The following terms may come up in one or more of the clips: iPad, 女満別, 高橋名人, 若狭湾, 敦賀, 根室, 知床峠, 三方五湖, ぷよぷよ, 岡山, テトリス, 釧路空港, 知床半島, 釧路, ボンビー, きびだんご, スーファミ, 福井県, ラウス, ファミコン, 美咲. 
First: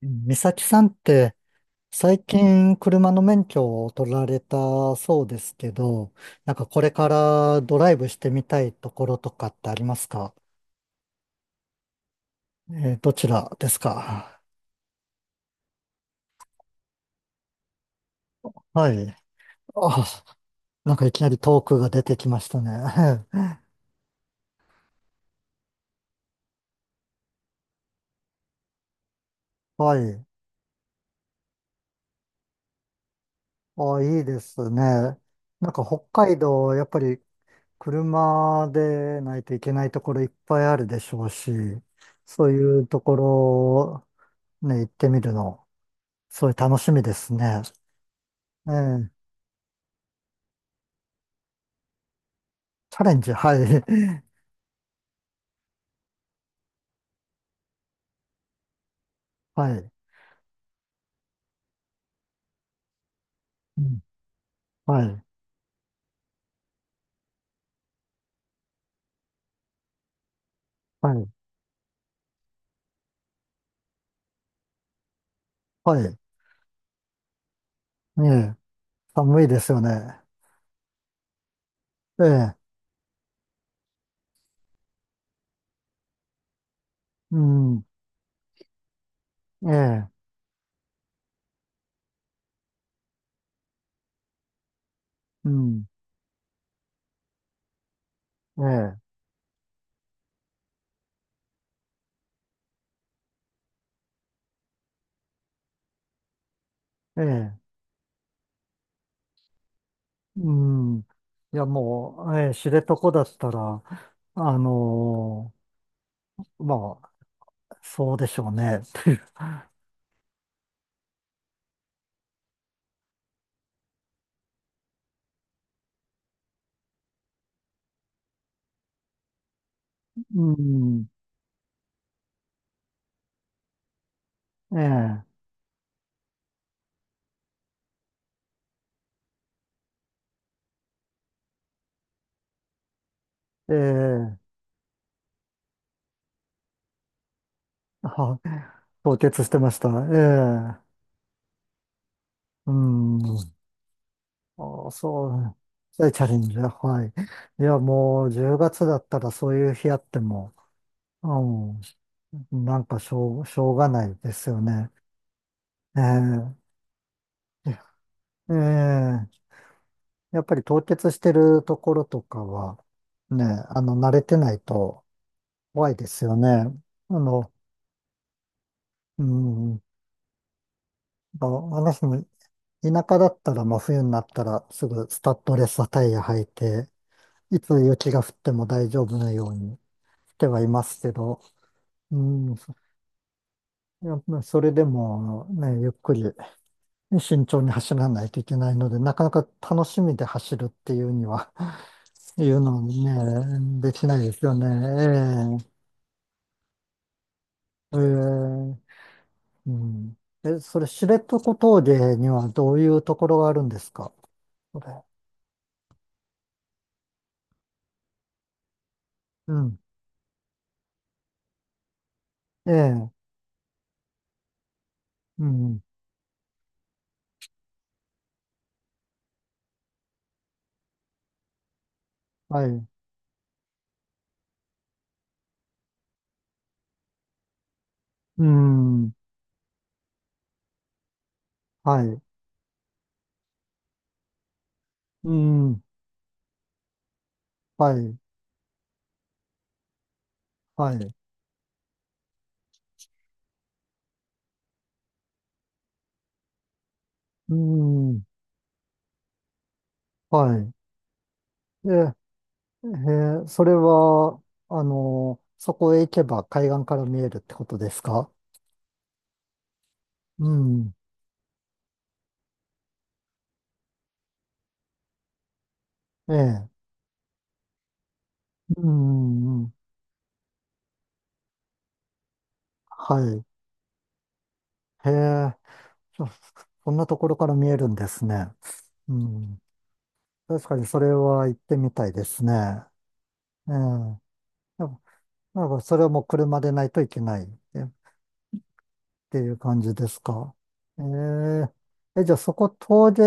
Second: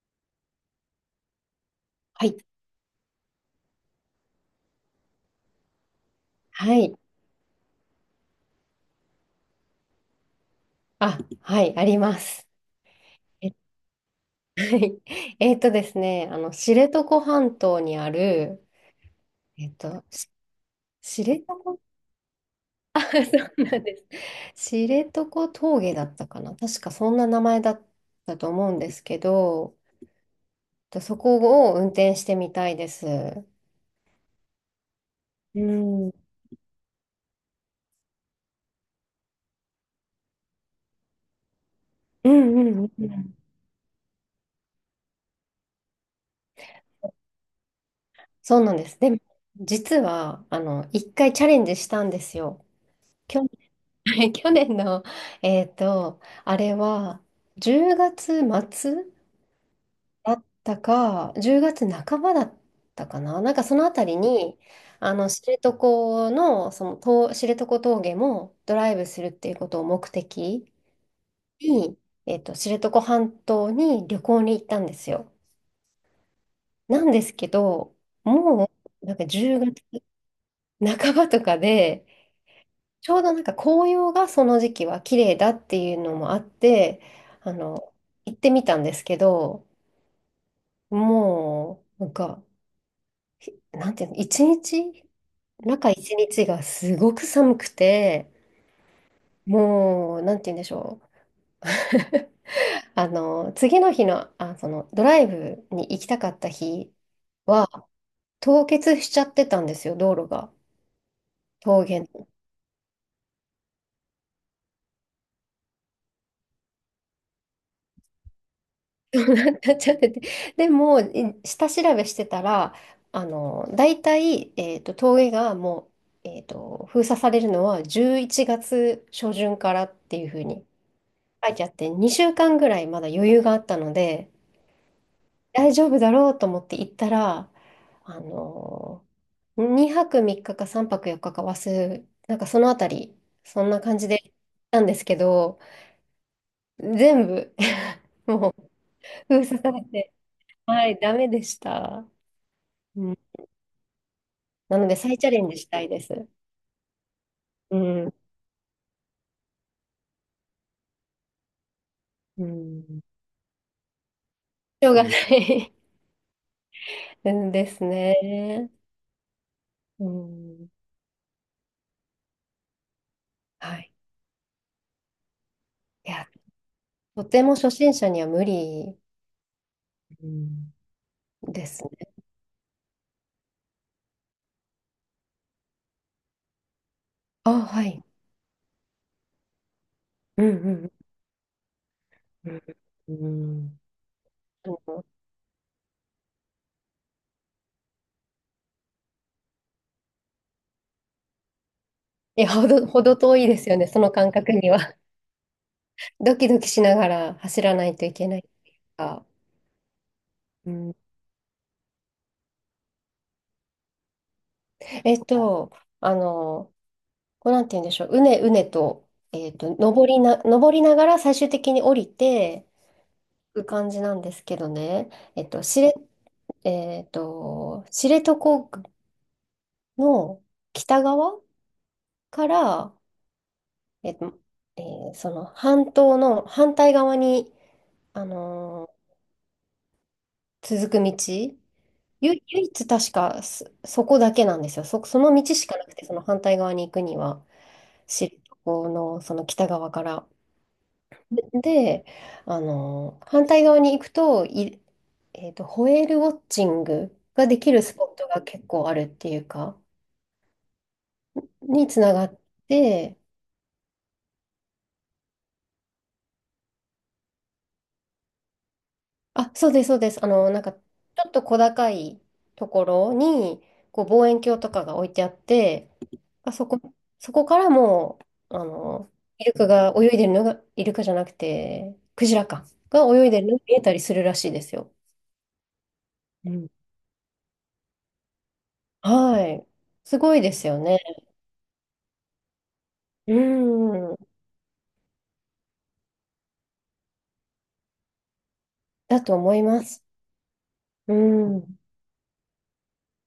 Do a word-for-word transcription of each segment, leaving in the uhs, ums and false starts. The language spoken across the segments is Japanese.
美咲さんって最はい。近車の免許を取られたそうですけど、なんかはこれい。からドライブしてみたいところとかってありますか？あ、はい、あります。えー、どちらえ、ですか？はい。えっとですね、あの、知床半島にある、はい。えっと、あ、しなんかいきな知り床 トークが 出てきましたあ、そね。う なんです。知床峠だったかな。確かそんな名前だったと思うんですけど、はい。えっとそこを運転してみたいです。あ、いいですね。うなんか北ん。うん海道、やっぱり車でないといけないところいっぱいあるでしょうし、うそうんいううとこん。ろね、行ってみるの、そういう楽しみですね。そうえなんです。え、でも、実は、あの、一回チャレンジしたんですよ。チャレンジ、はい。は い、去年の、えっと、あれは、じゅうがつ末はい。だったか、じゅうがつなかばだったかな。なんかそうのあん、たりに、はあい。の、知床の、その、と知床峠もドライブするっていうことを目的はい。に、えっと、知床半島に旅行に行ったんですよ。はい。なんですけど、ええ、もう、なんか寒いで10すよ月ね。半ばとかで、ええ、ちょうどなんか紅葉がその時期は綺麗だっていうのもあって、うあん。の、行ってみたんですけど、ええ、もう、なんか、ひなんていうの、一日、うん。中一日がすごく寒くて、えもう、なんていうんでしょう。あの、次の日の、あ、その、ドライブに行きたかった日え、ええ、は、凍結しちゃってたんですよ、道路が。うん。いや、峠 もう、ええ、知床だったら、あのーまあ、そうでしょうね。なっちゃってて。でも、い下調べしてたら、あの、大体、えっと、峠がもう、えっと、封鎖されるのはじゅういちがつ初旬からっていう ふううにん。書いてあって、にしゅうかんぐらいまだ余裕があったので、え大丈夫だろうと思って行ったら、あの、にはくみっかかさんぱくよっかかか忘れ、なんかそのあたり、そんえ、えな感じで行っえ、たんですけど、全部 は、もう凍封結して鎖まさしれた。て、えはい、ダメでした。え、ううん、ん。なあのあ、で再チそャレンう、ジしたいでそういうチャす。レンジだ。はい。いうや、ん。もうじゅうがつだったらそういう日あっても、ううん、なんかん。しょう、しょうがないですよしね。ょうがない え うんですええね。え、うやっぱりん。凍結してるところとかは、ね、はあい。の、慣れてないと怖いでいすや、よね。あとての、も初心者には無理うん、うんあ、です私ね。も田舎だったら真冬になったらすぐスタッドレスタイヤ履いて、あ、いつはい。雪が降っても大丈夫なようにしうてはいまんすけど、ううん、んそうん。うんうん。いやまあそれでもね、ゆっくりね、慎重に走らないといけないので、なかなか楽しみで走るっていうには、いいや、うほのをど、ほど遠いですよね、ね、でそきのない感です覚よには。ね。ドキドキしながら走らなえいええとえ、いけないっていうか。うん。え、うそれ、ん、知床峠にはどういうところがあるんですか、それ。えっと、あの、こうなんて言うんでしょう。うねうねと、えうっと、ん。登りな、登りながら最終的に降りてええ、いく感じなんですけどね。えうっと、ん。知れ、えっと、知床の北側かはい。ら、えっと、えーその半島の反対側に、あうのん。ー続く道。はい。ゆ、唯一確かそ、そこだけなんですよ。そ、そうの道しかん。なくて、その反対側に行くには、はい。知床のその北側から。はい。で、あの、反対側に行くと、い、えっと、ホエールウォッチングがうできるスポッん。トが結構あるっていうか、はい。にええつながっえて、ー、それは、あの、そこへ行けば海岸から見えるってことですか？あ、そうです、そうです。あうの、なんか、ちん。ょっと小高いところに、こう、望遠鏡とかが置いてあって、えあ、そえ。こ、そこからもう、あうの、イルん。うカん、が泳いでるのが、イルカじゃなくて、クジラか、が泳いではるのが見えたりするらしいですよ。い。へえ。そ、うん、そんなところから見えるんですね。うはん。い。すごいです確かよにそね。れは行ってみたいですね。うえん。え。やっぱ、なんかそれはもう車でないといけないえっだとてい思うい感まじす。ですか。えうん。え。え、じゃあそこ遠出、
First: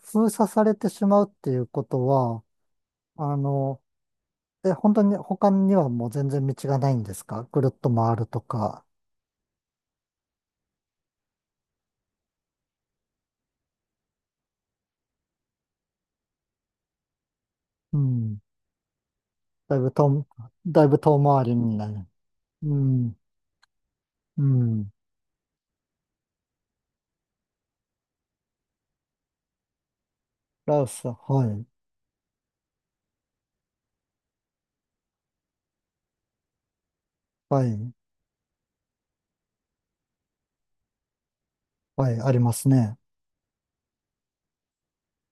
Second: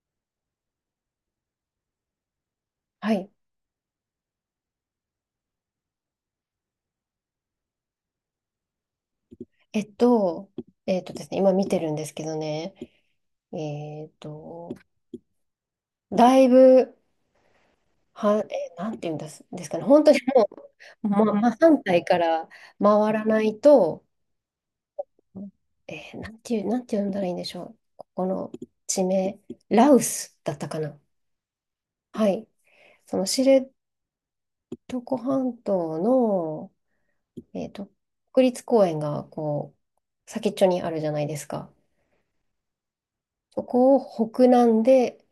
封鎖されてしまうっていうことは、はい。あの、え、本当に他にはもう全然道がないんですか、ぐるっと回るとか。えっと、えっとですね、今見てるんですけどね、えっと、だいぶ、うん。は、え、なんて言うんですですだかいね、ぶ本当に遠、もだいぶう、遠ま、回真りに反な対る。からう回ん。らないと、うん。えーなんていう、なんて呼んだらいいんでしょう。ここの地名、ラウスだったかラオな。ス、はい。はい。その知床半島の、はえーと、い。国立公園がこう、先っちょにあるじゃないですか。はい。ありますね。そこを北南で、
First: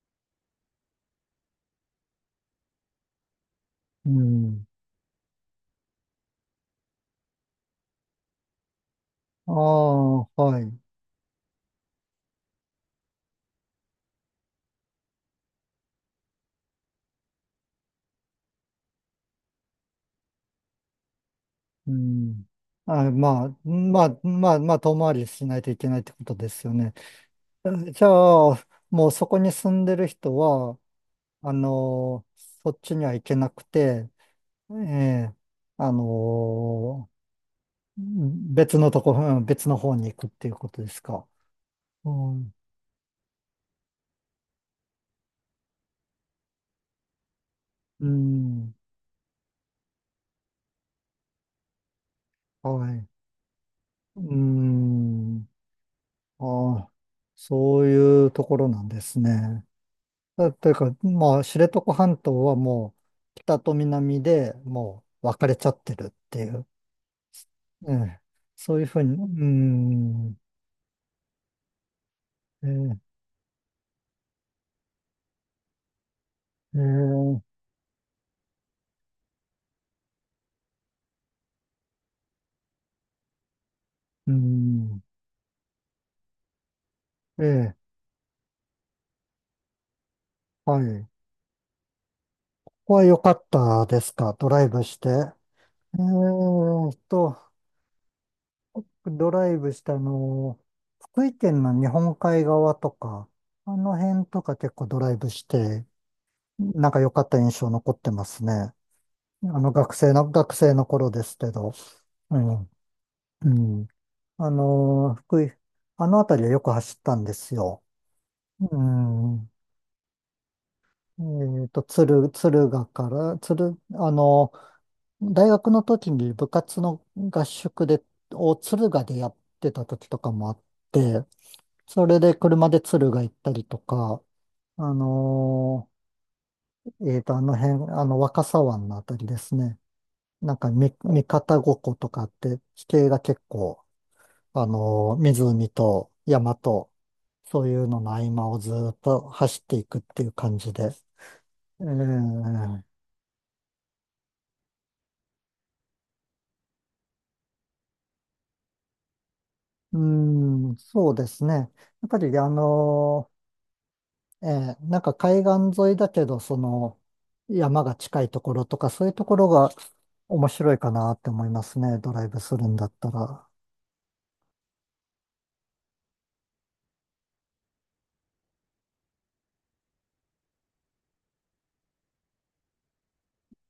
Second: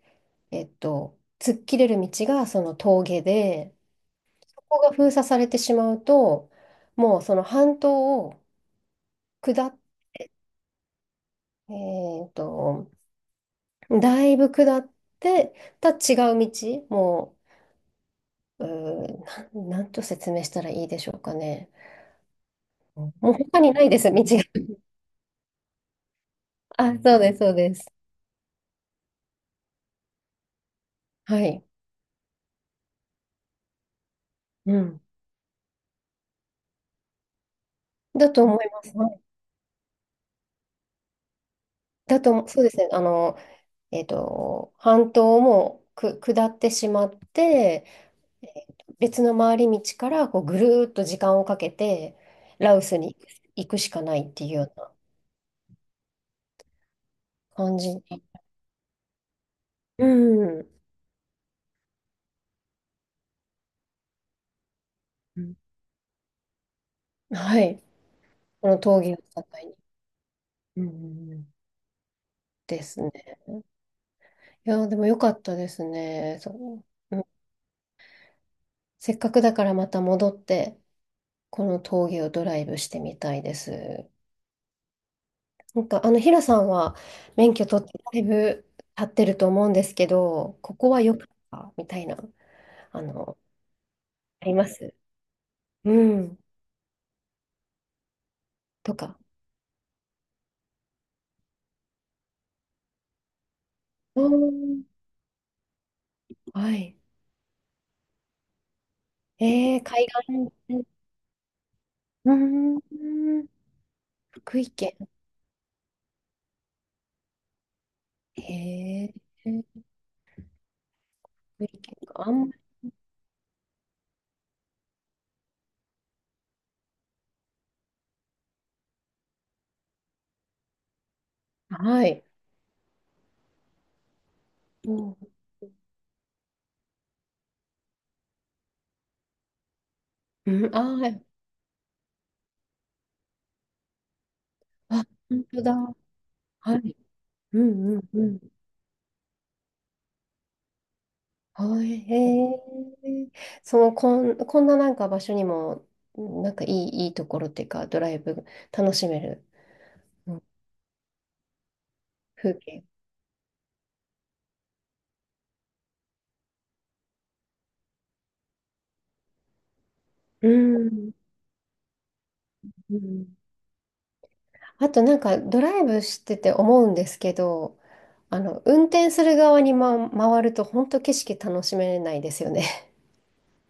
えっと、突っ切れる道がその峠で、うそん。こが封鎖されてしまうと、もうその半島をああ、下っ、はい。えっと、だいぶ下ってた違う道、もう、うーなん、なんと説明したらいいでしょうかね。うん。あ、もうま他あ、にないでます、あ、道まあ、が。まあ、遠回りしないといけないってことですよあ、ね。そうです、そうです。え、じゃあ、もうそこに住んでる人は、はあい。の、そっちには行けなくて、うえん。え、あの、うだとん思い別まのす。とはこ、い、うん別の方に行くっていうことですか。うだと、ん、そうですね。あの、えっと、半島もく下ってしまって、うん、別の回り道からこうぐるーっと時間をかけてラウはスい。に行くしかなういっていうようなん、ああ、感そうじに。いうところなんですね。うだというん。か、まあ、知床半島はもう、北と南でもう分うかれん。ちゃってるっていう、はい。ええ、こそのういうふう峠に、をう境に、ん、うん、ですええね。いやー、でも良かったですね。そう、うん。ええ、せっかくだからまた戻って、この峠をドライブしてみたいです。うん、なんか、あの、ヒラさんは免許え取っえ、てだいぶ経ってると思うんですけど、こはい。こは良こかったみたいな、こあは良かの、ったですか、あドりラまイブす。して。えうえん。と、とか。ドライブしたあの、福井県の日本海側とか、あの辺うとか結ん。構ドライブして、はなんい。か良かった印象残ってますね。あのえー、学海生の、学生の岸、頃ですけど。ううん。ん、うん、うん。あ福井県。の、福井、あの辺りはよく走ったんですよ。へうえ、ん。福え井っと、県敦、か。あんまり、敦賀から、敦、あの、大学の時に部活の合宿で、を敦賀でやってた時とかもあって、はそれい。で車で敦賀行ったりとか、うあん、のーえーと、あの辺、あの若狭湾のあたりですね。あなんかみ、三ー、方五湖とかって地形が結構、ああ、のー本当湖だ。と山はと、い。うそういうん、うのん、のう合ん。間をずーっと走っていくっていう感じで。はえい、へー、え。その、こん、こんななんか場所にも、なんかいい、いいところっていうか、ドライブ楽しめる、うーうん、ん、そうですね。やっぱり、あ風景。のーええ、なんか海岸沿いだけど、その山が近いところとか、そういうところが面う白いかなん、って思いますね、ドライブするんだっうたん、ら。あとなんかドライブしてて思うんですけど、あの、運転する側に、ま、回ると本当景色楽しめないですよね。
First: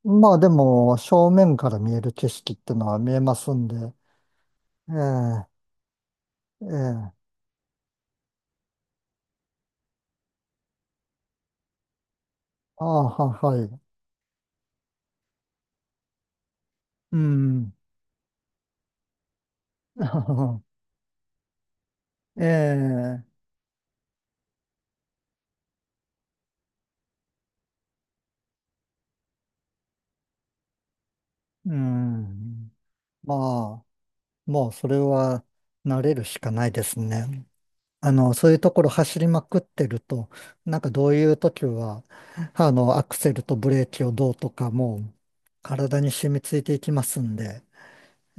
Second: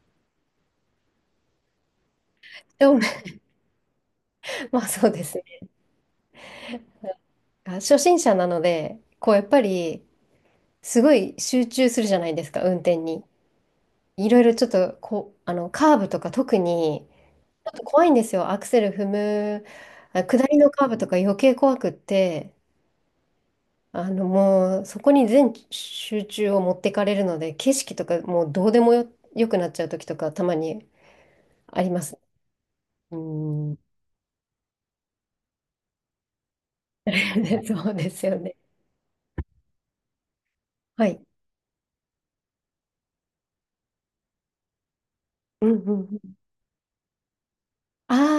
まあでも、正面から見える景色って でのはも見えますんで、まあえそうですえ、ね。ええ、あ、初心者なので、こうやっぱりすごい集中するじゃないですか、運あ転あ、に。は、はい、いろいろちょっとこう、あの、カーブとか特に、うちょん、っと怖いんですよ。アクセル踏む、あ、下り のカーブとか余計怖くっえて、え、あのもうそこに全集中を持ってかれるので、景色とかもうどうでもよ、よくなっちゃう時とかたまにうあります。ん、うん。まあ、もうそれは慣れるしかないですね。そうあですの、よそういね。うところ走りまくってると、なんかどはうい。いう時は、あの、アクセルとブレーキをどうとかもううんう体んにう染ん。みついていきますんで、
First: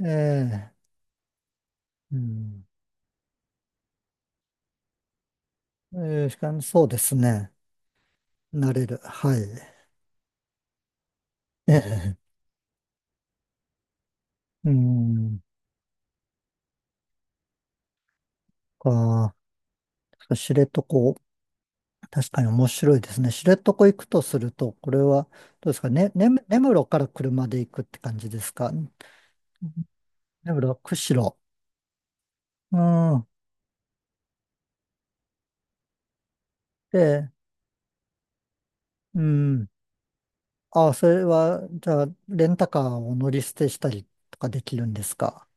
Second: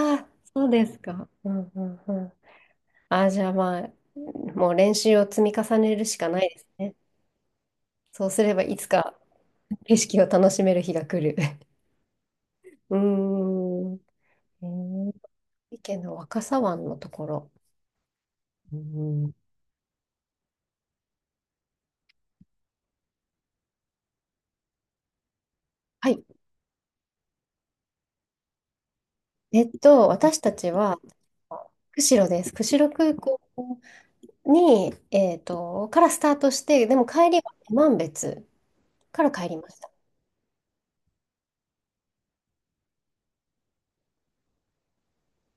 えあ、そうえ、ですか。うんうんううん。ん、ああ、じゃあまあ、もう練習を積み重ねるしえかえ、しないかでもすそうね。ですね、そうすれば慣いれつる。かはい。景色を楽しめる日が来る。ええ、 うーん。えうー、ん、意見の若狭湾のところ。うか、ん、知床、確かに面白いですね。知床行くとすると、これは、どうですかはね、い。ね、根室から車で行くって感じですか？えっと、私た根ちは、室、釧路。釧路です。う釧路空ん。港に、えっと、からスタートして、でもで、帰りは女満別うから帰りん。ました。ああ、それは、じゃあ、レンタカーを乗り捨てしたりとかできるんですか？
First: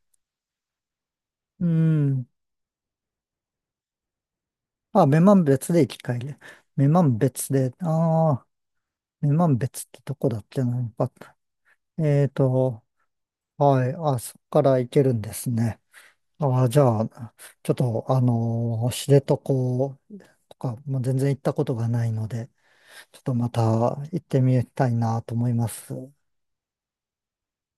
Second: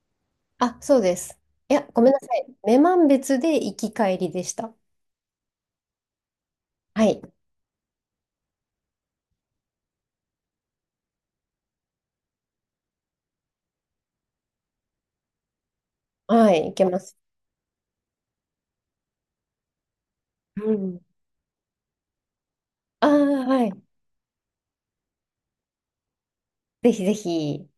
あ、そうです。ういや、ごめんなん。さい。女満別で行き帰りでした。あ、女満別で行き帰り。女は満い。別で、ああ、女満別ってどこだっけな。やっぱえーと、はい。あ、そこから行けるんですね。はあい、あ、行じけまゃす。あ、ちょっと、あのー知床とうか、もん。う全然行ったことがないので、ああ、ちょっとまたはい。行ってみたいなと思います。ぜひぜひ。